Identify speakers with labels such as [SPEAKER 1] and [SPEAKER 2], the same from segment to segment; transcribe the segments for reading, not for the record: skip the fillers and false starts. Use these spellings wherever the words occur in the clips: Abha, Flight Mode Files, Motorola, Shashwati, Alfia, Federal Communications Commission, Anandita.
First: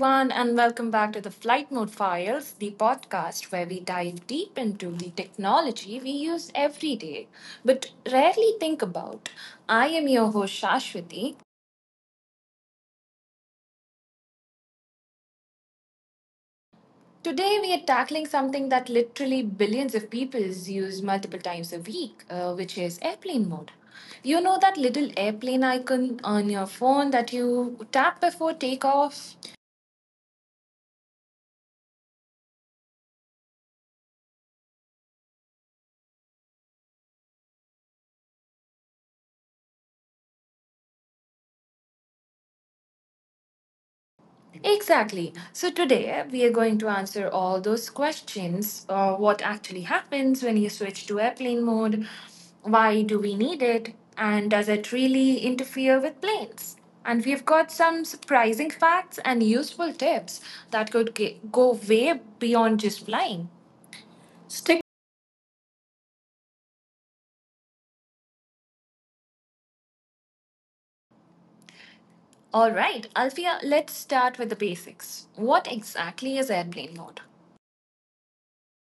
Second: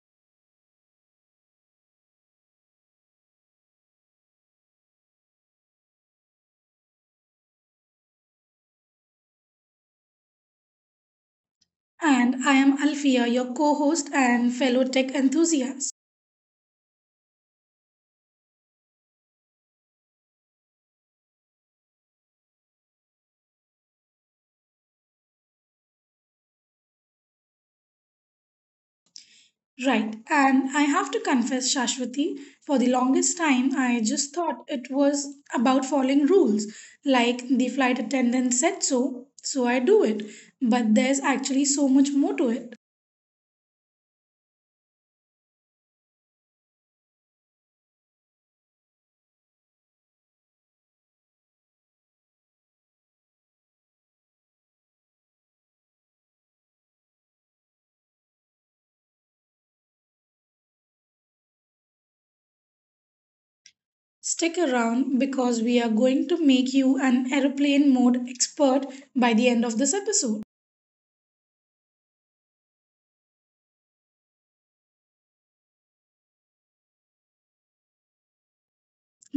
[SPEAKER 1] everyone, and welcome back to the Flight Mode Files, the podcast where we dive deep into the technology we use every day but rarely think about. I am your host, Shashwati.
[SPEAKER 2] And I am Alfia, your co host and fellow tech enthusiast.
[SPEAKER 1] Today, we are tackling something that literally billions of people use multiple times a week, which is airplane mode. You know that little airplane icon on your phone that you tap before takeoff?
[SPEAKER 2] Right, and I have to confess, Shashwati, for the longest time, I just thought it was about following rules, like the flight attendant said so, so I do it. But there's actually so much more to it.
[SPEAKER 1] Exactly. So today we are going to answer all those questions. What actually happens when you switch to airplane mode? Why do we need it? And does it really interfere with planes? And we've got some surprising facts and useful tips that could go way beyond just flying.
[SPEAKER 2] Stick around
[SPEAKER 1] Stick.
[SPEAKER 2] because we are going to make you an aeroplane mode expert by the end of this episode.
[SPEAKER 1] All right, Alfia, let's start with the basics. What exactly is airplane mode?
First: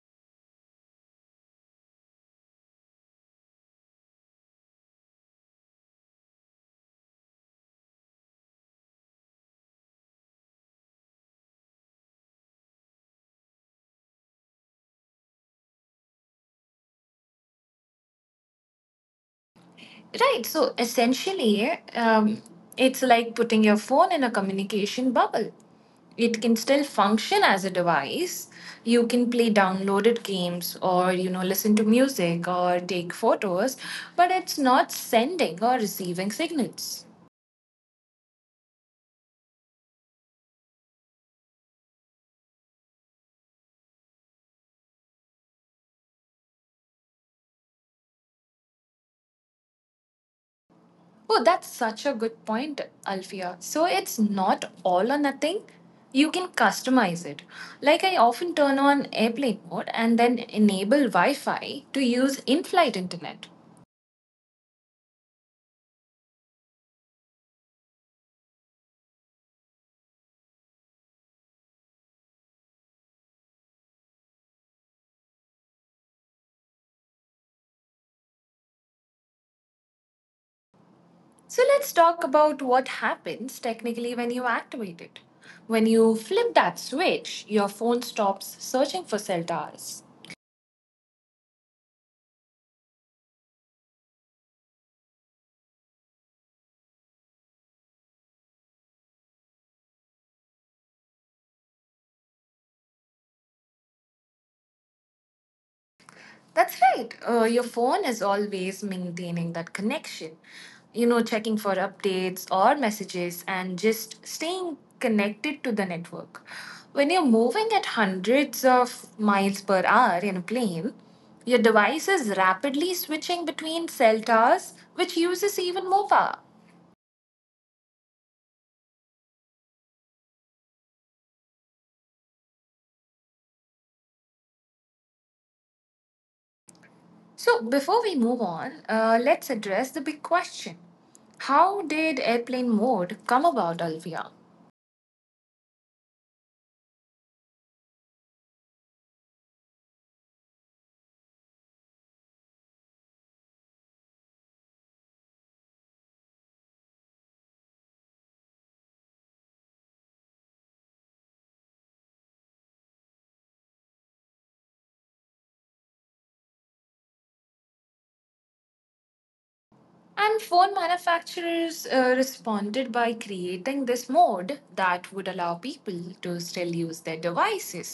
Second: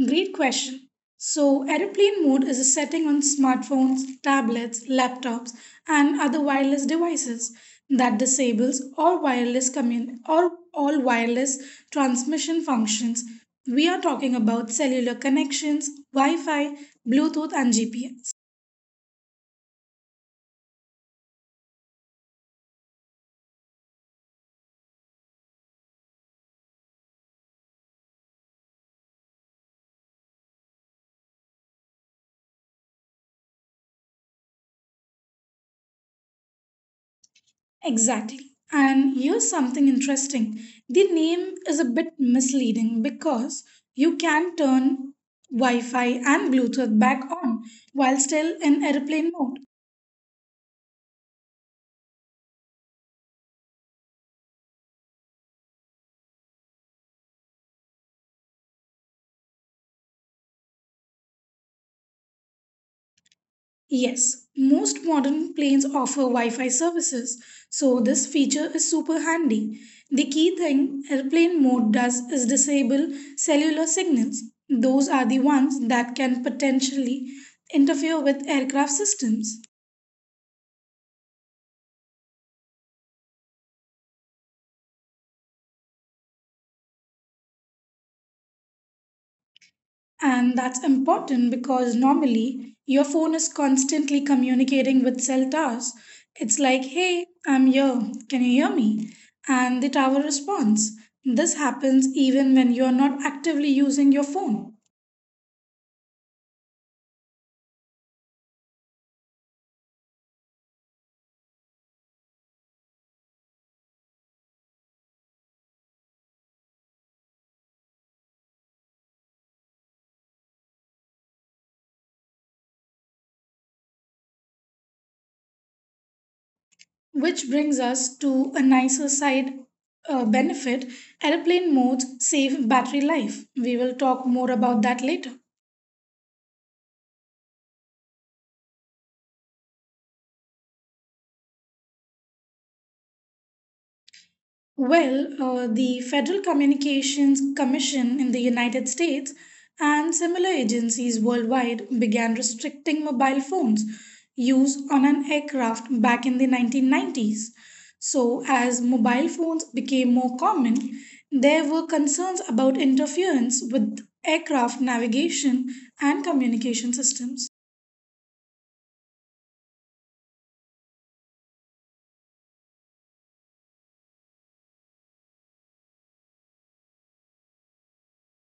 [SPEAKER 2] Great question. So, aeroplane mode is a setting on smartphones, tablets, laptops, and other wireless devices that disables all wireless commun- or all wireless transmission functions. We are talking about cellular connections, Wi-Fi, Bluetooth, and GPS.
[SPEAKER 1] Right. So essentially, it's like putting your phone in a communication bubble. It can still function as a device. You can play downloaded games or, you know, listen to music or take photos, but it's not sending or receiving signals.
[SPEAKER 2] Exactly. And here's something interesting. The name is a bit misleading because you can turn Wi Fi and Bluetooth back on while still in airplane mode.
[SPEAKER 1] Oh, that's such a good point, Alfia. So it's not all or nothing. You can customize it. Like I often turn on airplane mode and then enable Wi Fi to use in flight internet.
[SPEAKER 2] Yes, most modern planes offer Wi Fi services, so this feature is super handy. The key thing airplane mode does is disable cellular signals. Those are the ones that can potentially interfere with aircraft systems.
[SPEAKER 1] So let's talk about what happens technically when you activate it. When you flip that switch, your phone stops searching for cell towers.
[SPEAKER 2] And that's important because normally your phone is constantly communicating with cell towers. It's like, hey, I'm here. Can you hear me? And the tower responds. This happens even when you're not actively using your phone.
[SPEAKER 1] That's right. Your phone is always maintaining that connection, you know, checking for updates or messages and just staying connected to the network. When you're moving at hundreds of miles per hour in a plane, your device is rapidly switching between cell towers, which uses even more power.
[SPEAKER 2] Which brings us to a nicer side benefit, airplane modes save battery life. We will talk more about that later.
[SPEAKER 1] So, before we move on, let's address the big question. How did airplane mode come about, Alvia?
[SPEAKER 2] The Federal Communications Commission in the United States and similar agencies worldwide began restricting mobile phones use on an aircraft back in the 1990s. So, as mobile phones became more common, there were concerns about interference with aircraft navigation and communication systems.
[SPEAKER 1] And phone manufacturers responded by creating this mode that would allow people to still use their devices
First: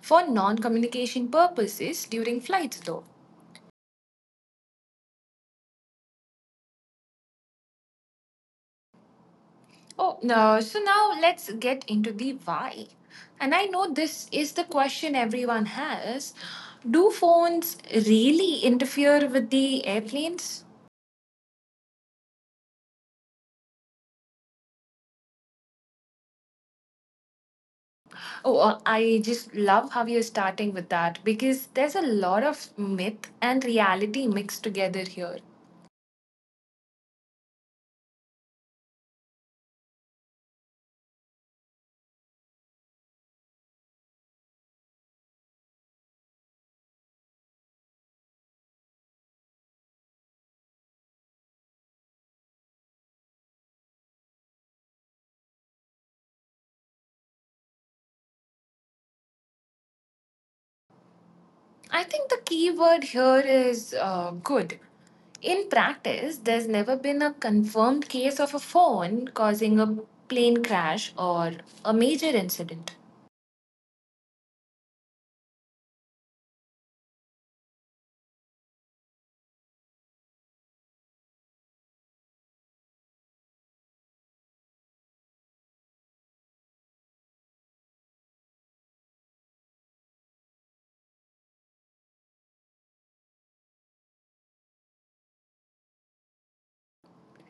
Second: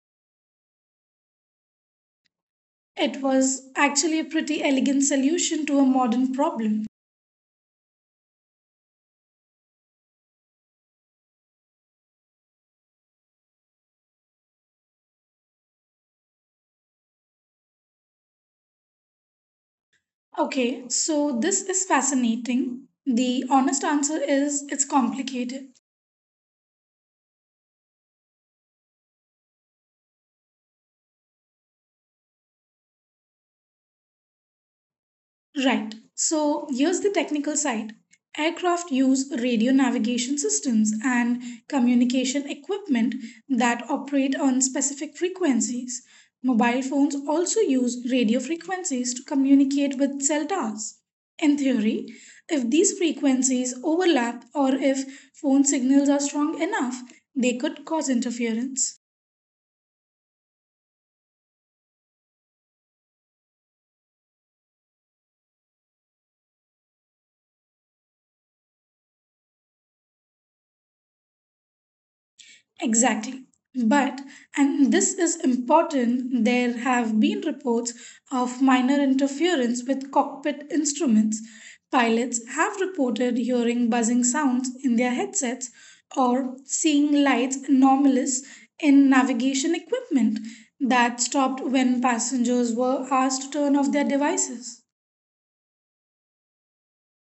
[SPEAKER 1] for non communication purposes during flights, though.
[SPEAKER 2] It was actually a pretty elegant solution to a modern problem.
[SPEAKER 1] Oh, no. So, now let's get into the why. And I know this is the question everyone has. Do phones really interfere with the airplanes?
[SPEAKER 2] Okay, so this is fascinating. The honest answer is it's complicated.
[SPEAKER 1] Oh, I just love how you're starting with that because there's a lot of myth and reality mixed together here.
[SPEAKER 2] Right, so here's the technical side. Aircraft use radio navigation systems and communication equipment that operate on specific frequencies. Mobile phones also use radio frequencies to communicate with cell towers. In theory, if these frequencies overlap or if phone signals are strong enough, they could cause interference.
[SPEAKER 1] I think the key word here is good. In practice, there's never been a confirmed case of a phone causing a plane crash or a major incident.
[SPEAKER 2] Exactly. But, and this is important, there have been reports of minor interference with cockpit instruments. Pilots have reported hearing buzzing sounds in their headsets or seeing lights anomalous in navigation equipment that stopped when passengers were asked to turn off their devices.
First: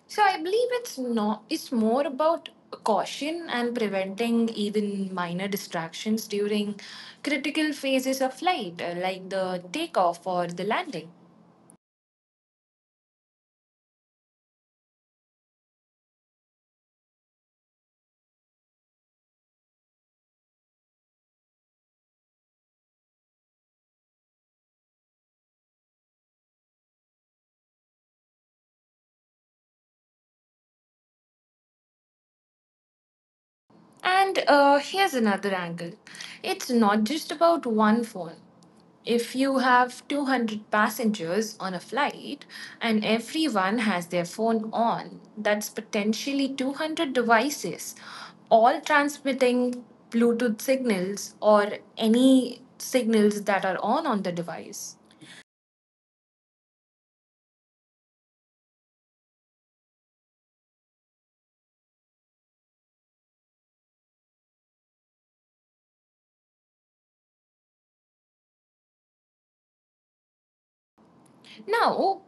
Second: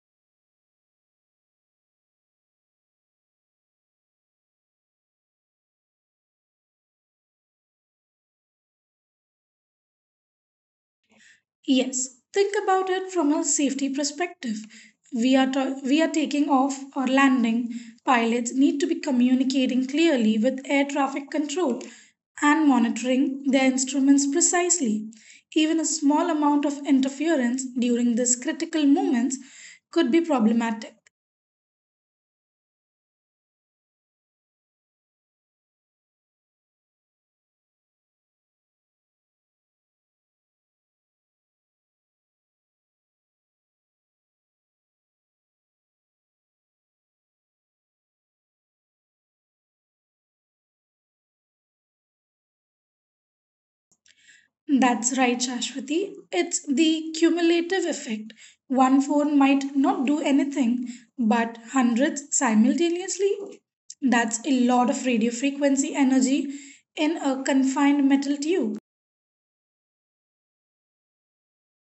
[SPEAKER 1] So I believe it's not it's more about caution and preventing even minor distractions during critical phases of flight like the takeoff or the landing.
[SPEAKER 2] Yes, think about it from a safety perspective. We are taking off or landing. Pilots need to be communicating clearly with air traffic control and monitoring their instruments precisely. Even a small amount of interference during these critical moments could be problematic.
[SPEAKER 1] And here's another angle. It's not just about one phone. If you have 200 passengers on a flight and everyone has their phone on, that's potentially 200 devices, all transmitting Bluetooth signals or any signals that are on the device.
[SPEAKER 2] That's right, Shashwati. It's the cumulative effect. One phone might not do anything, but hundreds simultaneously. That's a lot of radio frequency energy in a confined metal tube.
[SPEAKER 1] Now,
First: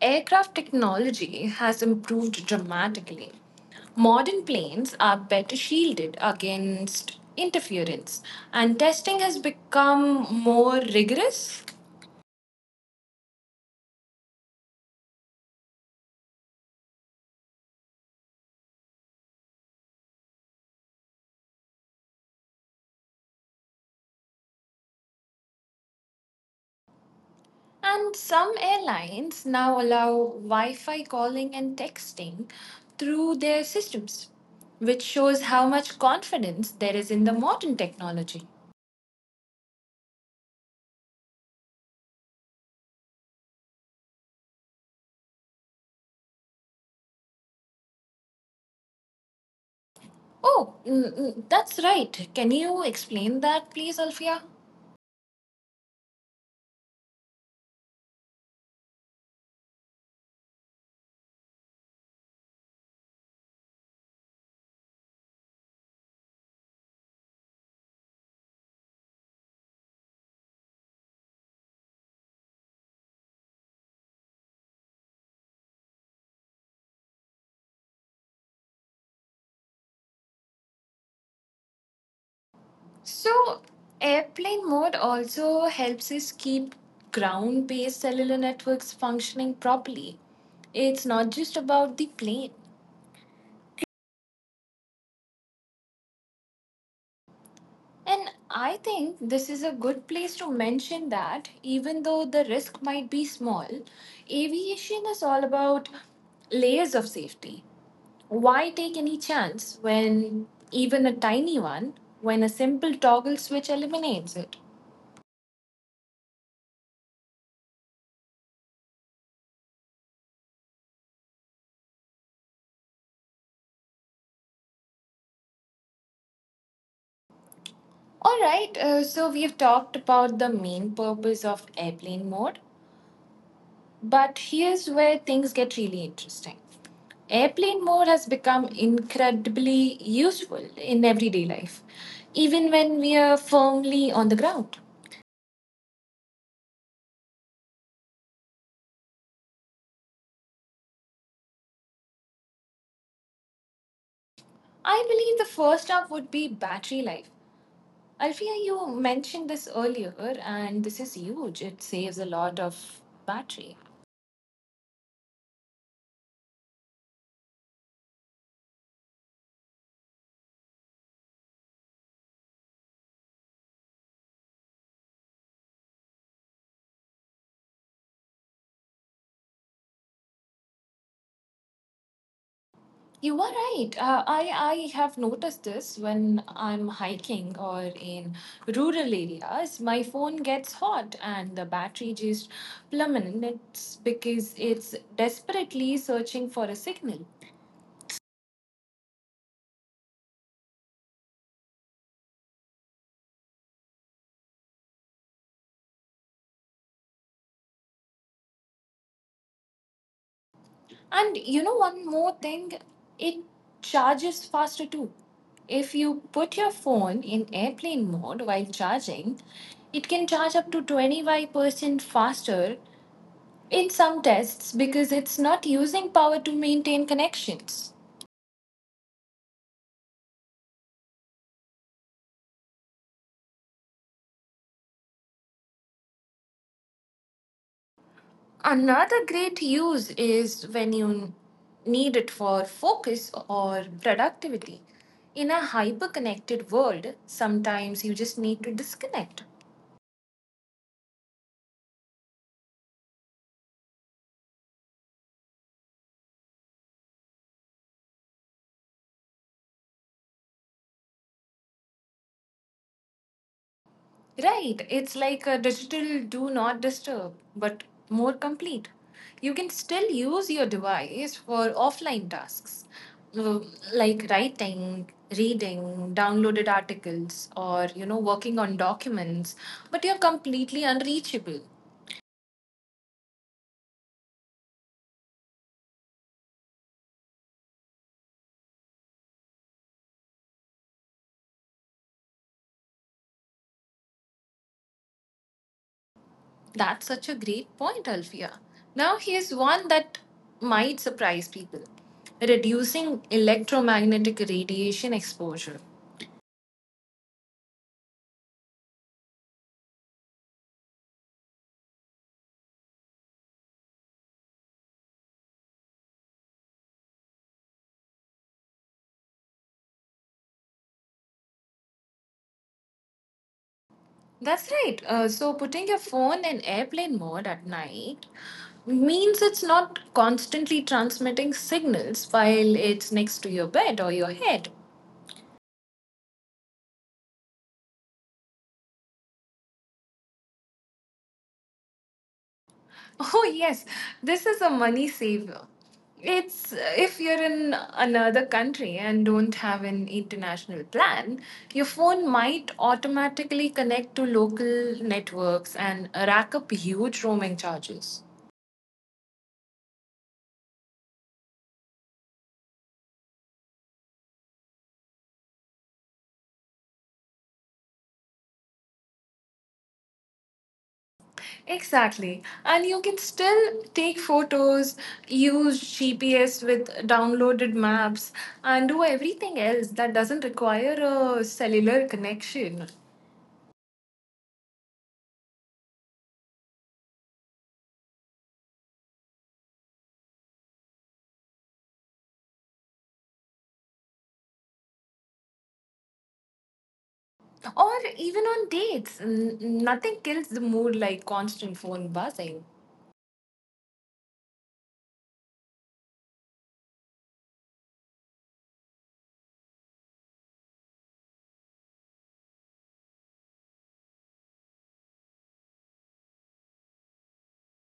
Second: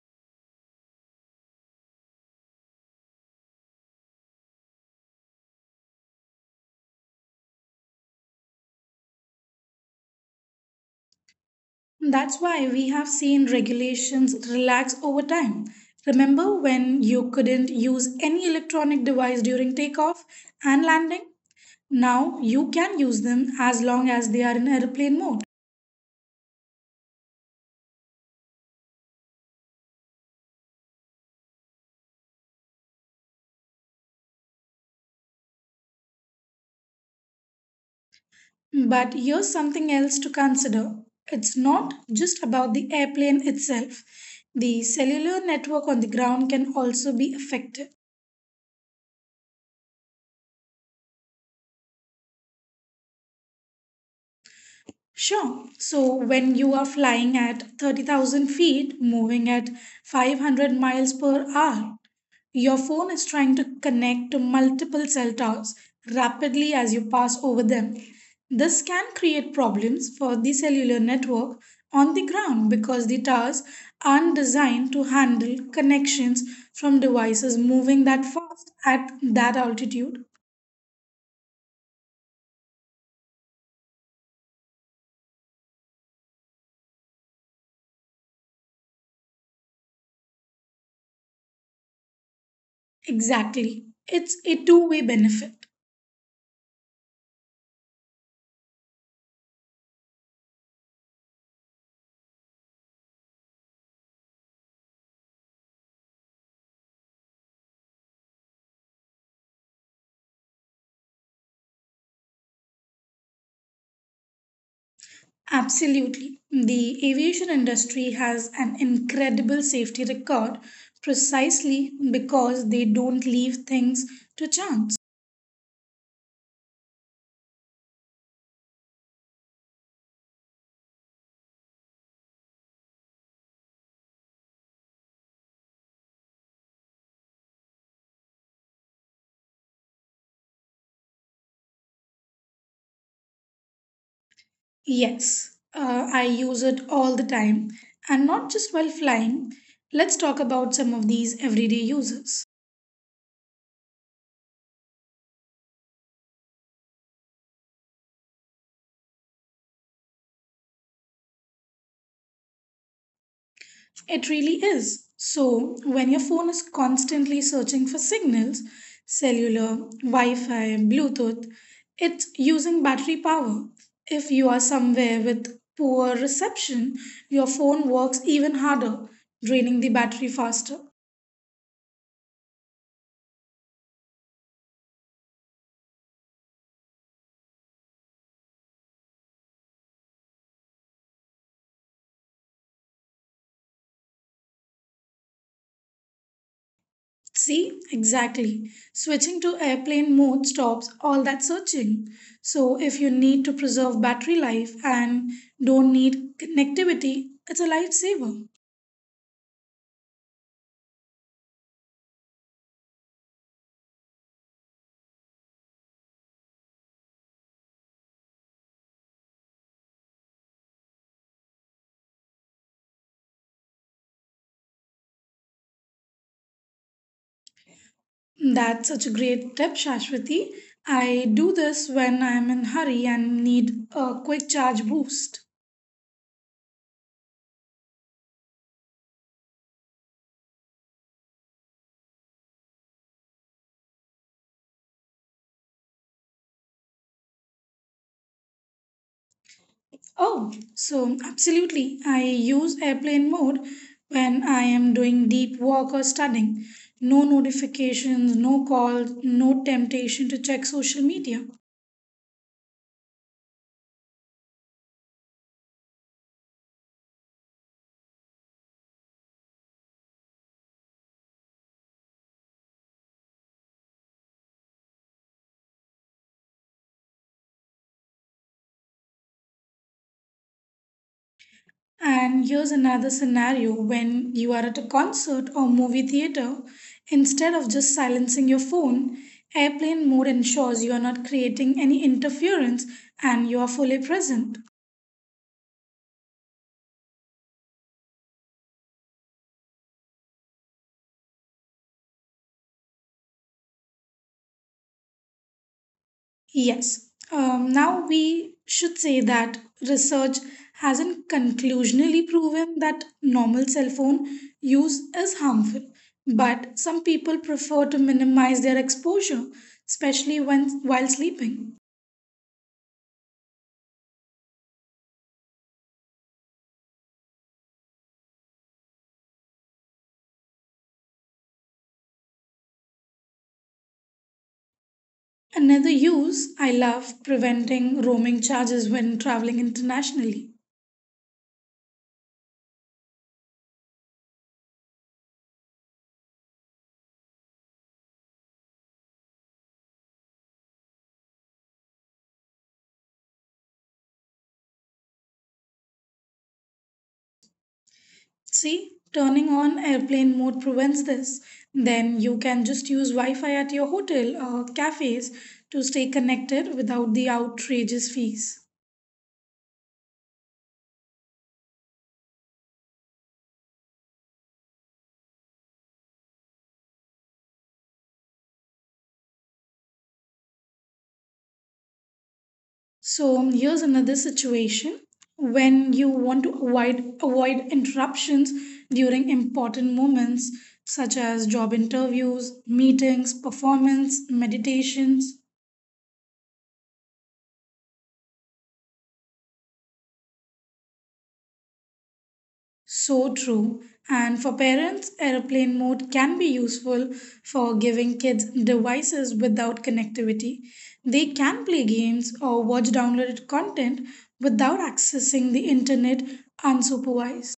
[SPEAKER 1] aircraft technology has improved dramatically. Modern planes are better shielded against interference, and testing has become more rigorous.
[SPEAKER 2] That's why we have seen regulations relax over time. Remember when you couldn't use any electronic device during takeoff and landing? Now you can use them as long as they are in airplane mode.
[SPEAKER 1] And some airlines now allow Wi Fi calling and texting through their systems, which shows how much confidence there is in the modern
[SPEAKER 2] But
[SPEAKER 1] technology.
[SPEAKER 2] here's something else to consider. It's not just about the airplane itself. The cellular network on the ground can also be affected.
[SPEAKER 1] Oh, that's right. Can you explain that, please, Alfia?
[SPEAKER 2] Sure. So when you are flying at 30,000 feet, moving at 500 miles per hour, your phone is trying to connect to multiple cell towers rapidly as you pass over them. This can create problems for the cellular network on the ground because the towers aren't designed to handle connections from devices moving that fast at that altitude.
[SPEAKER 1] So, airplane mode also helps us keep ground based cellular networks functioning properly. It's not just about the plane.
[SPEAKER 2] Exactly. It's a two-way benefit.
[SPEAKER 1] And I think this is a good place to mention that even though the risk might be small, aviation is all about layers of safety. Why take any chance when even a tiny one, when a simple toggle switch eliminates it?
[SPEAKER 2] Absolutely. The aviation industry has an incredible safety record precisely because they don't leave things to chance.
[SPEAKER 1] All right, so we've talked about the main purpose of airplane mode, but here's where things get really interesting. Airplane mode has become incredibly useful in everyday life, even when we are firmly on the ground.
[SPEAKER 2] Yes, I use it all the time and not just while flying. Let's talk about some of these everyday uses.
[SPEAKER 1] I believe the first up would be battery life. Alfia, you mentioned this earlier, and this is huge. It saves a lot of battery.
[SPEAKER 2] It really is. So, when your phone is constantly searching for signals, cellular, Wi Fi, Bluetooth, it's using battery power. If you are somewhere with poor reception, your phone works even harder, draining the battery faster.
[SPEAKER 1] You are right. I have noticed this when I'm hiking or in rural areas, my phone gets hot and the battery just plummets because it's desperately searching for a signal.
[SPEAKER 2] See, exactly. Switching to airplane mode stops all that searching. So, if you need to preserve battery life and don't need connectivity, it's a lifesaver.
[SPEAKER 1] And you know one more thing, it charges faster too. If you put your phone in airplane mode while charging, it can charge up to 25% faster in some tests because it's not using power to maintain connections.
[SPEAKER 2] That's such a great tip, Shashwati. I do this when I'm in hurry and need a quick charge boost.
[SPEAKER 1] Another great use is when you need it for focus or productivity. In a hyper connected world, sometimes you just need to
[SPEAKER 2] Oh,
[SPEAKER 1] disconnect.
[SPEAKER 2] so absolutely. I use airplane mode when I am doing deep work or studying. No notifications, no calls, no temptation to check social media.
[SPEAKER 1] Right, it's like a digital do not disturb, but more complete. You can still use your device for offline tasks uh, like writing, reading, downloaded articles, or you know, working on documents, but you're completely unreachable.
[SPEAKER 2] And here's another scenario when you are at a concert or movie theater, instead of just silencing your phone, airplane mode ensures you are not creating any interference and you are fully present.
[SPEAKER 1] That's such a great point, Alfia. Now, here's one that might surprise people reducing electromagnetic radiation exposure.
[SPEAKER 2] Yes, now we should say that research hasn't conclusionally proven that normal cell phone use is harmful, but some people prefer to minimize their exposure, especially when while sleeping.
[SPEAKER 1] That's right. So putting your phone in airplane mode at night means it's not constantly transmitting signals while it's next to your bed or your head.
[SPEAKER 2] Another use I love preventing roaming charges when traveling internationally.
[SPEAKER 1] Oh yes, this is a money saver. It's if you're in another country and don't have an international plan, your phone might automatically connect to local networks and rack up huge roaming charges.
[SPEAKER 2] See, turning on airplane mode prevents this. Then you can just use Wi Fi at your hotel or cafes to stay connected without the outrageous fees.
[SPEAKER 1] Exactly. And you can still take photos, use GPS with downloaded maps, and do everything else that doesn't require a cellular connection.
[SPEAKER 2] So here's another situation when you want to avoid interruptions during important moments such as job interviews, meetings, performance, meditations.
[SPEAKER 1] Or even on dates, nothing kills the mood like constant phone buzzing.
[SPEAKER 2] So true. And for parents, airplane mode can be useful for giving kids devices without connectivity. They can play games or watch downloaded content without accessing the internet unsupervised.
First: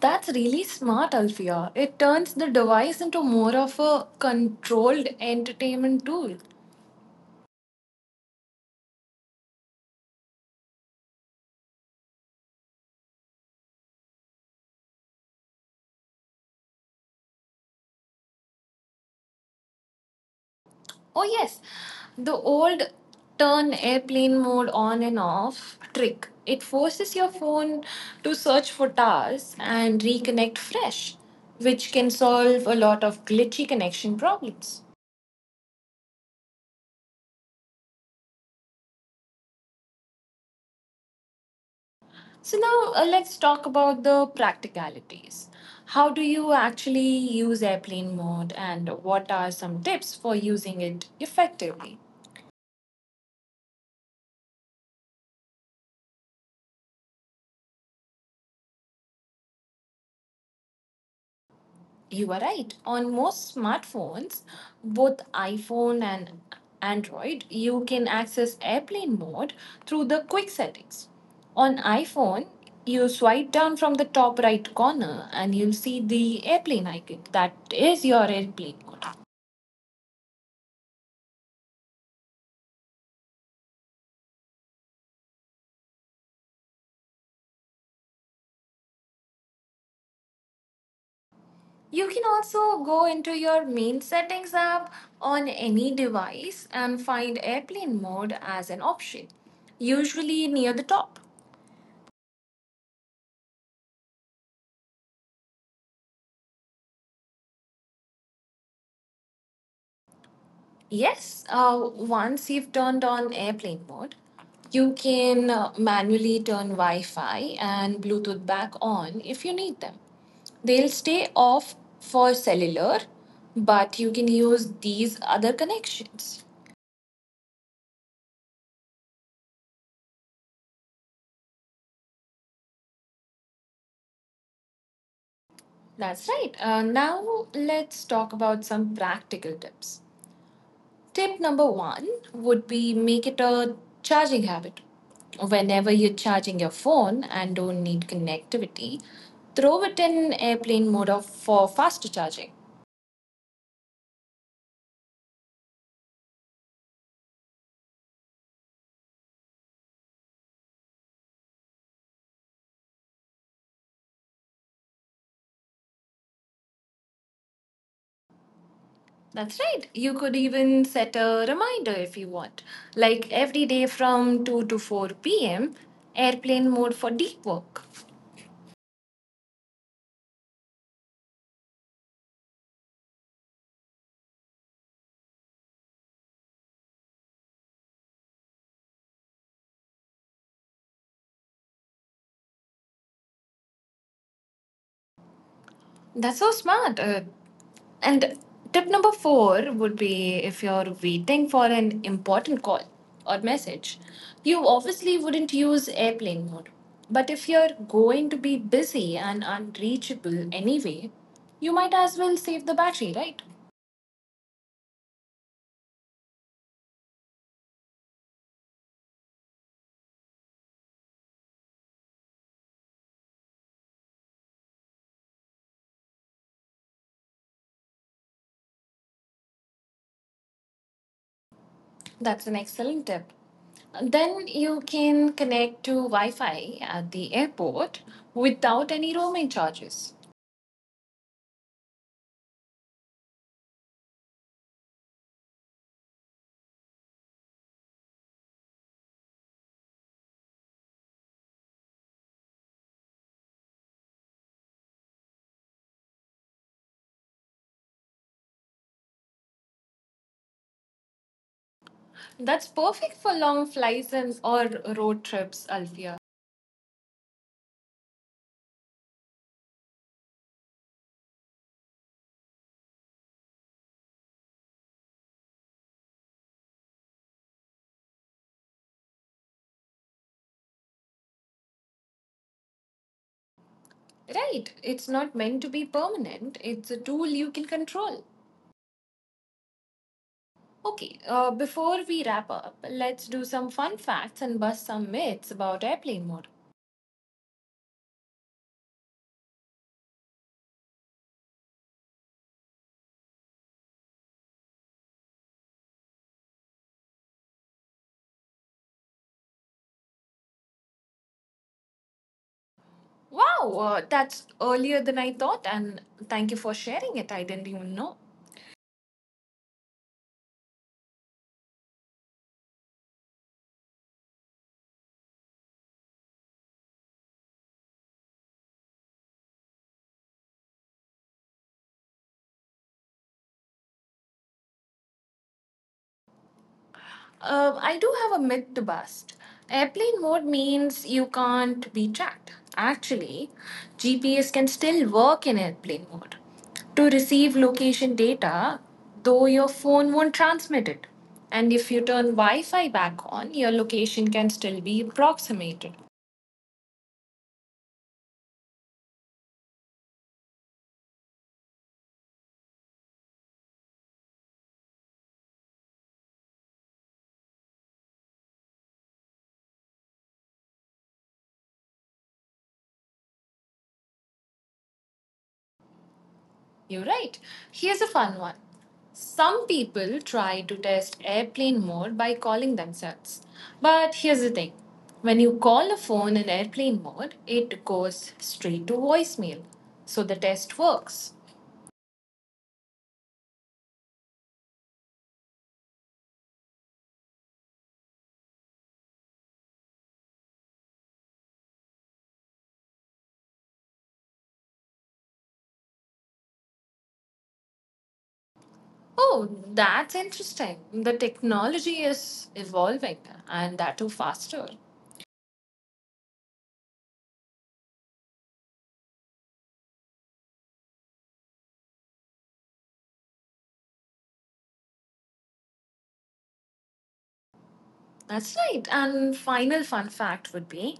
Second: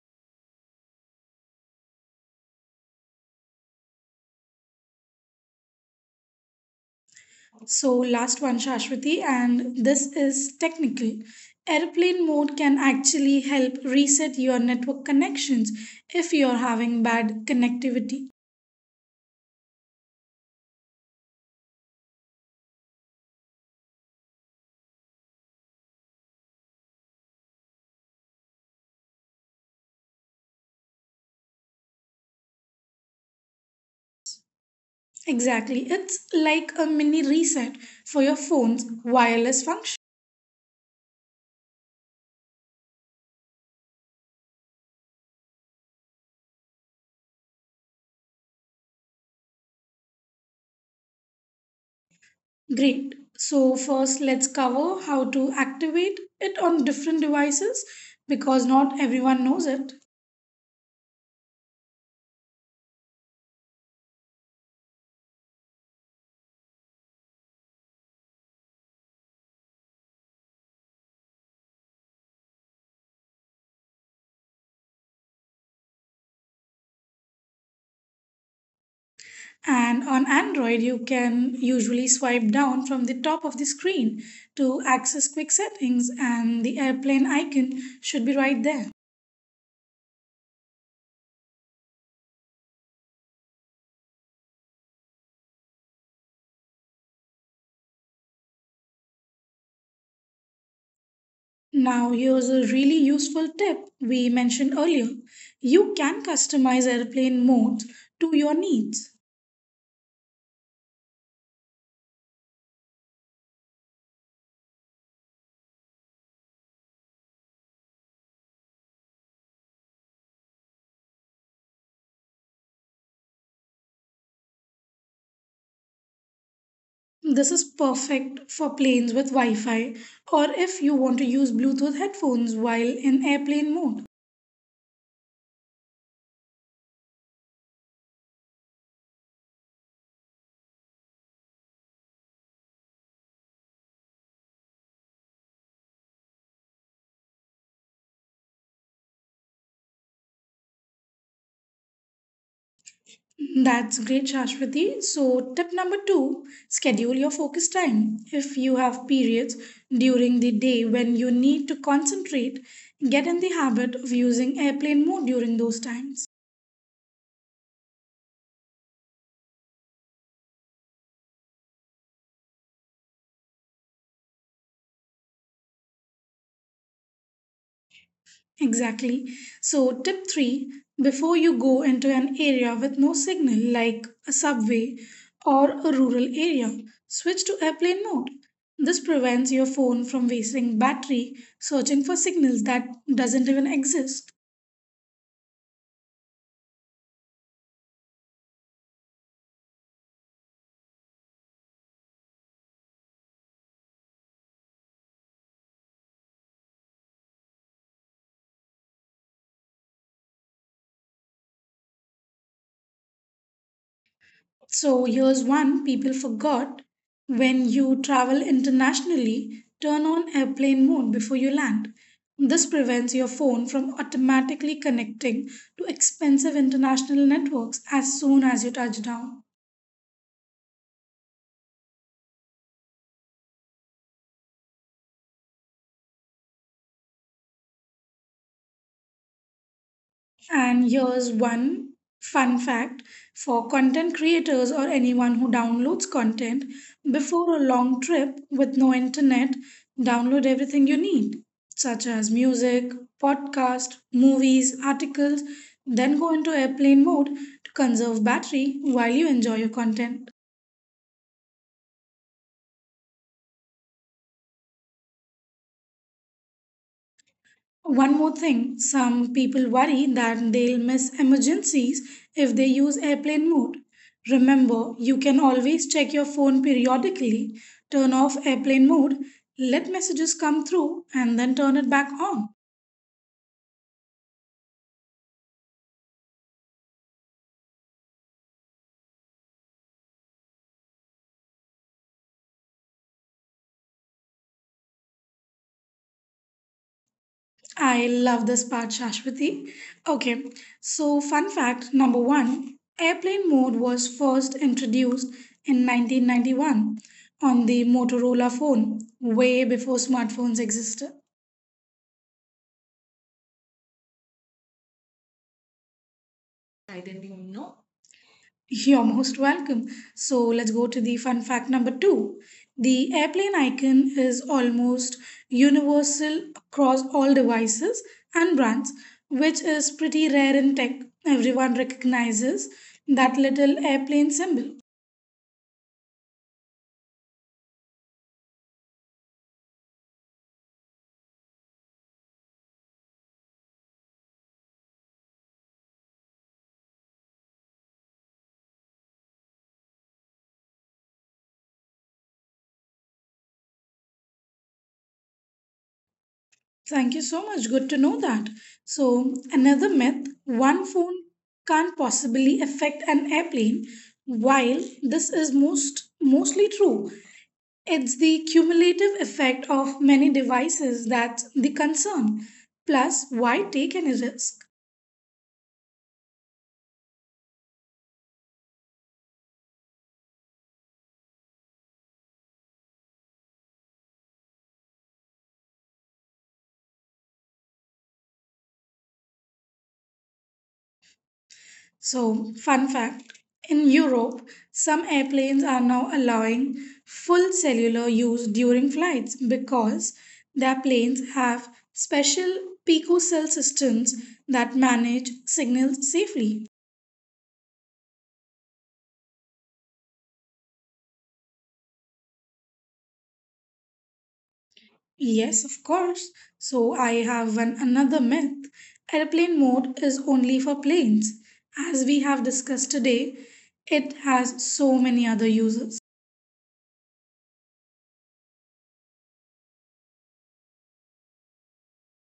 [SPEAKER 1] That's really smart, Alfia. It turns the device into more of a controlled entertainment tool.
[SPEAKER 2] So, last one, Shashwati, and this is technical. Airplane mode can actually help reset your network connections if you're having bad connectivity.
[SPEAKER 1] Oh, yes. The old turn airplane mode on and off trick. It forces your phone to search for towers and reconnect fresh, which can solve a lot of glitchy connection problems.
[SPEAKER 2] Exactly. It's like a mini reset for your phone's wireless function.
[SPEAKER 1] So, now let's talk about the practicalities. How do you actually use airplane mode, and what are some tips for using it effectively?
[SPEAKER 2] Great. So, first, let's cover how to activate it on different devices because not everyone knows it.
[SPEAKER 1] You are right. On most smartphones, both iPhone and Android, you can access airplane mode through the quick settings. On iPhone, you swipe down from the top right corner and you'll see the airplane icon. That is your airplane mode.
[SPEAKER 2] And on Android, you can usually swipe down from the top of the screen to access quick settings, and the airplane icon should be right there.
[SPEAKER 1] You can also go into your main settings app on any device and find airplane mode as an option, usually near the top.
[SPEAKER 2] Now, here's a really useful tip we mentioned earlier. You can customize airplane modes to your needs.
[SPEAKER 1] Yes, once you've turned on airplane mode, you can manually turn Wi Fi and Bluetooth back on if you need them. They'll stay off for cellular, but you can use these other
[SPEAKER 2] This
[SPEAKER 1] connections.
[SPEAKER 2] is perfect for planes with Wi Fi or if you want to use Bluetooth headphones while in airplane mode.
[SPEAKER 1] That's right. Now, let's talk about some practical tips. Tip number one would be make it a charging habit. Whenever you're charging your phone and don't need connectivity, throw it in airplane mode for faster charging.
[SPEAKER 2] That's great, Shashwati. So, tip number two, schedule your focus time. If you have periods during the day when you need to concentrate, get in the habit of using airplane mode during those times.
[SPEAKER 1] That's right. You could even set a reminder if you want. Like every day from 2 to 4 p.m., airplane mode for deep work.
[SPEAKER 2] Exactly. So, tip three, before you go into an area with no signal, like a subway or a rural area, switch to airplane mode. This prevents your phone from wasting battery searching for signals that doesn't even exist.
[SPEAKER 1] That's so smart. And tip number four would be if you're waiting for an important call or message, you obviously wouldn't use airplane mode. But if you're going to be busy and unreachable anyway, you might as well save the battery, right?
[SPEAKER 2] So here's one people forgot. When you travel internationally, turn on airplane mode before you land. This prevents your phone from automatically connecting to expensive international networks as soon as you touch down.
[SPEAKER 1] That's an excellent tip. Then you can connect to Wi Fi at the airport without any roaming charges.
[SPEAKER 2] And here's one fun fact for content creators or anyone who downloads content before a long trip with no internet, download everything you need, such as music, podcast, movies, articles, then go into airplane mode to conserve battery while you enjoy your content.
[SPEAKER 1] That's perfect for long flights and or road trips, Alfia.
[SPEAKER 2] One more thing, some people worry that they'll miss emergencies if they use airplane mode. Remember, you can always check your phone periodically, turn off airplane mode, let messages come through, and then turn it back on.
[SPEAKER 1] Right, it's not meant to be permanent, it's a tool you can control. Okay, before we wrap up, let's do some fun facts and bust some myths about airplane mode.
[SPEAKER 2] I love this part, Shashwati. Okay, so fun fact number one, airplane mode was first introduced in 1991 on the Motorola phone, way before smartphones existed.
[SPEAKER 1] Wow, that's earlier than I thought, and thank you for sharing it. I didn't even know.
[SPEAKER 2] You're most welcome. So let's go to the fun fact number two. The airplane icon is almost universal across all devices and brands, which is pretty rare in tech. Everyone recognizes that little airplane symbol.
[SPEAKER 1] I do have a myth to bust. Airplane mode means you can't be tracked. Actually, GPS can still work in airplane mode to receive location data, though your phone won't transmit it. And if you turn Wi Fi back on, your location can still be
[SPEAKER 2] Thank you so
[SPEAKER 1] approximated.
[SPEAKER 2] much. Good to know that. So, another myth, one phone can't possibly affect an airplane. While this is mostly true, it's the cumulative effect of many devices that's the concern. Plus, why take any risk?
[SPEAKER 1] You're right. Here's a fun one. Some people try to test airplane mode by calling themselves. But here's the thing, when you call a phone in airplane mode, it goes straight to voicemail. So the test works.
[SPEAKER 2] So, fun fact, in Europe, some airplanes are now allowing full cellular use during flights because their planes have special picocell systems that manage signals safely.
[SPEAKER 1] Oh, that's interesting. The technology is evolving and that too
[SPEAKER 2] Yes, of
[SPEAKER 1] faster.
[SPEAKER 2] course. So I have another myth. Airplane mode is only for planes. As we have discussed today, it has so many other uses.
[SPEAKER 1] That's right. And final fun fact would be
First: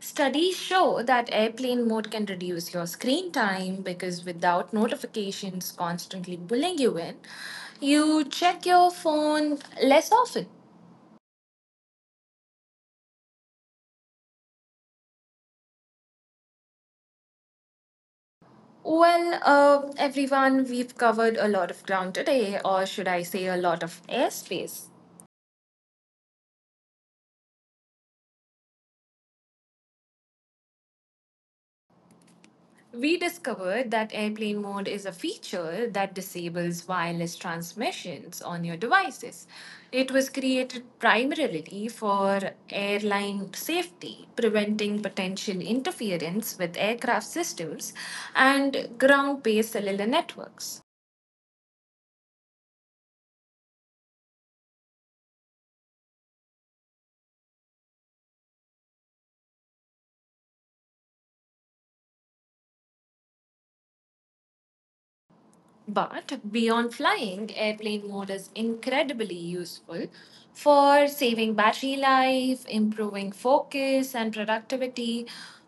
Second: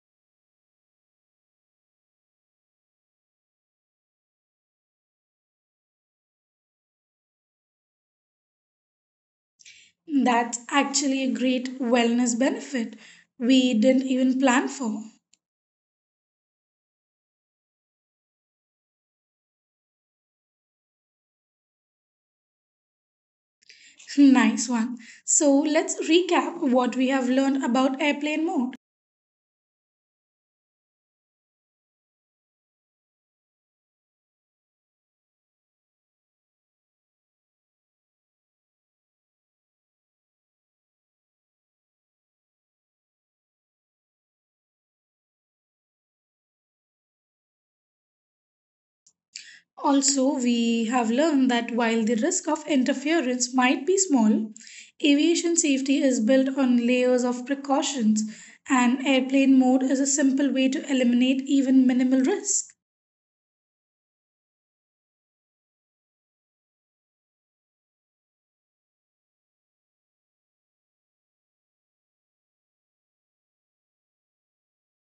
[SPEAKER 1] studies show that airplane mode can reduce your screen time because without notifications constantly pulling you in, you check your phone less often.
[SPEAKER 2] That's actually a great wellness benefit we didn't even plan for.
[SPEAKER 1] Well, everyone, we've covered a lot of ground today, or should I say, a lot of airspace.
[SPEAKER 2] Nice one. So let's recap what we have learned about airplane mode.
[SPEAKER 1] We discovered that airplane mode is a feature that disables wireless transmissions on your devices. It was created primarily for airline safety, preventing potential interference with aircraft systems and ground based cellular
[SPEAKER 2] Also,
[SPEAKER 1] networks.
[SPEAKER 2] we have learned that while the risk of interference might be small, aviation safety is built on layers of precautions, and airplane mode is a simple way to eliminate even minimal risk.
[SPEAKER 1] But beyond flying, airplane mode is incredibly useful for saving battery life, improving focus and productivity,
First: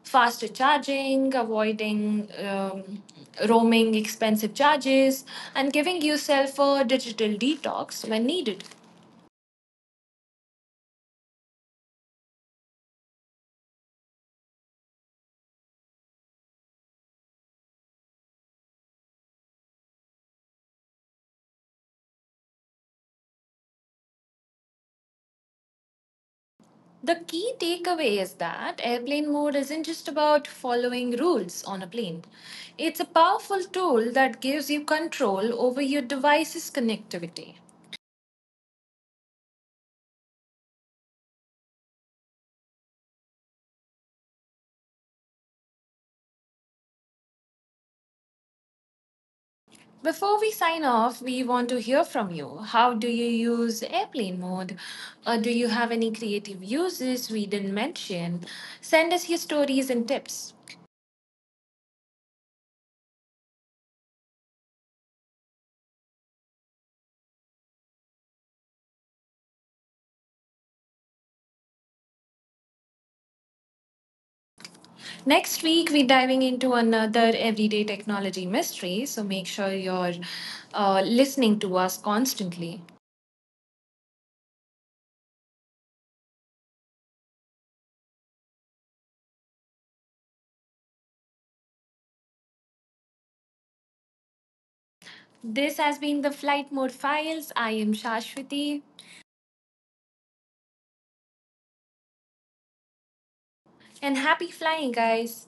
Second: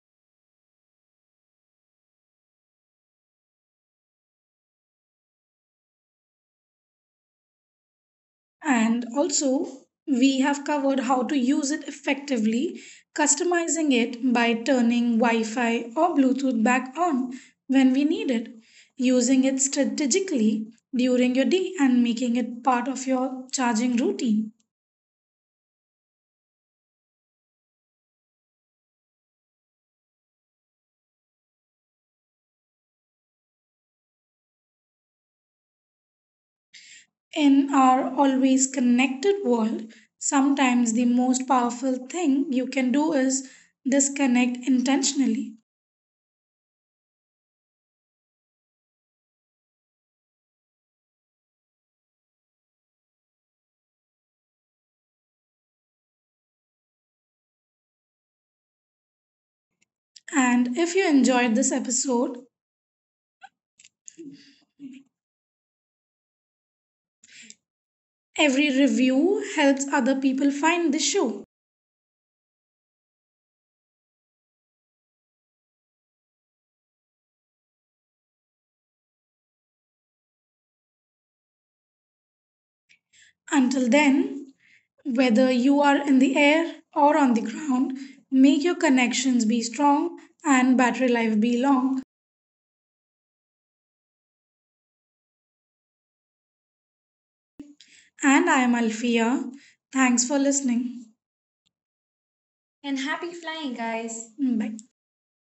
[SPEAKER 1] faster charging, avoiding roaming expensive charges, and giving yourself a digital detox when needed.
[SPEAKER 2] And also, we have covered how to use it effectively, customizing it by turning Wi Fi or Bluetooth back on when we need it, using it strategically during your day, and making it part of your charging routine.
[SPEAKER 1] The key takeaway is that airplane mode isn't just about following rules on a plane. It's a powerful tool that gives you control over your device's
[SPEAKER 2] In
[SPEAKER 1] connectivity.
[SPEAKER 2] our always connected world, sometimes the most powerful thing you can do is disconnect intentionally.
[SPEAKER 1] Before we sign off, we want to hear from you. How do you use airplane mode? Do you have any creative uses we didn't mention? Send us your stories and tips.
[SPEAKER 2] And if you enjoyed this episode, every review helps other people find the show.
[SPEAKER 1] Next week, we're diving into another everyday technology mystery, so make sure you're listening to us constantly.
[SPEAKER 2] Until then, whether you are in the air or on the ground, make your connections be strong and battery life be long.
[SPEAKER 1] This has been the Flight Mode Files. I am
[SPEAKER 2] And I am
[SPEAKER 1] Shashwati,
[SPEAKER 2] Alfia. Thanks for listening. And happy flying,
[SPEAKER 1] and
[SPEAKER 2] guys!
[SPEAKER 1] happy
[SPEAKER 2] Bye.
[SPEAKER 1] flying, guys.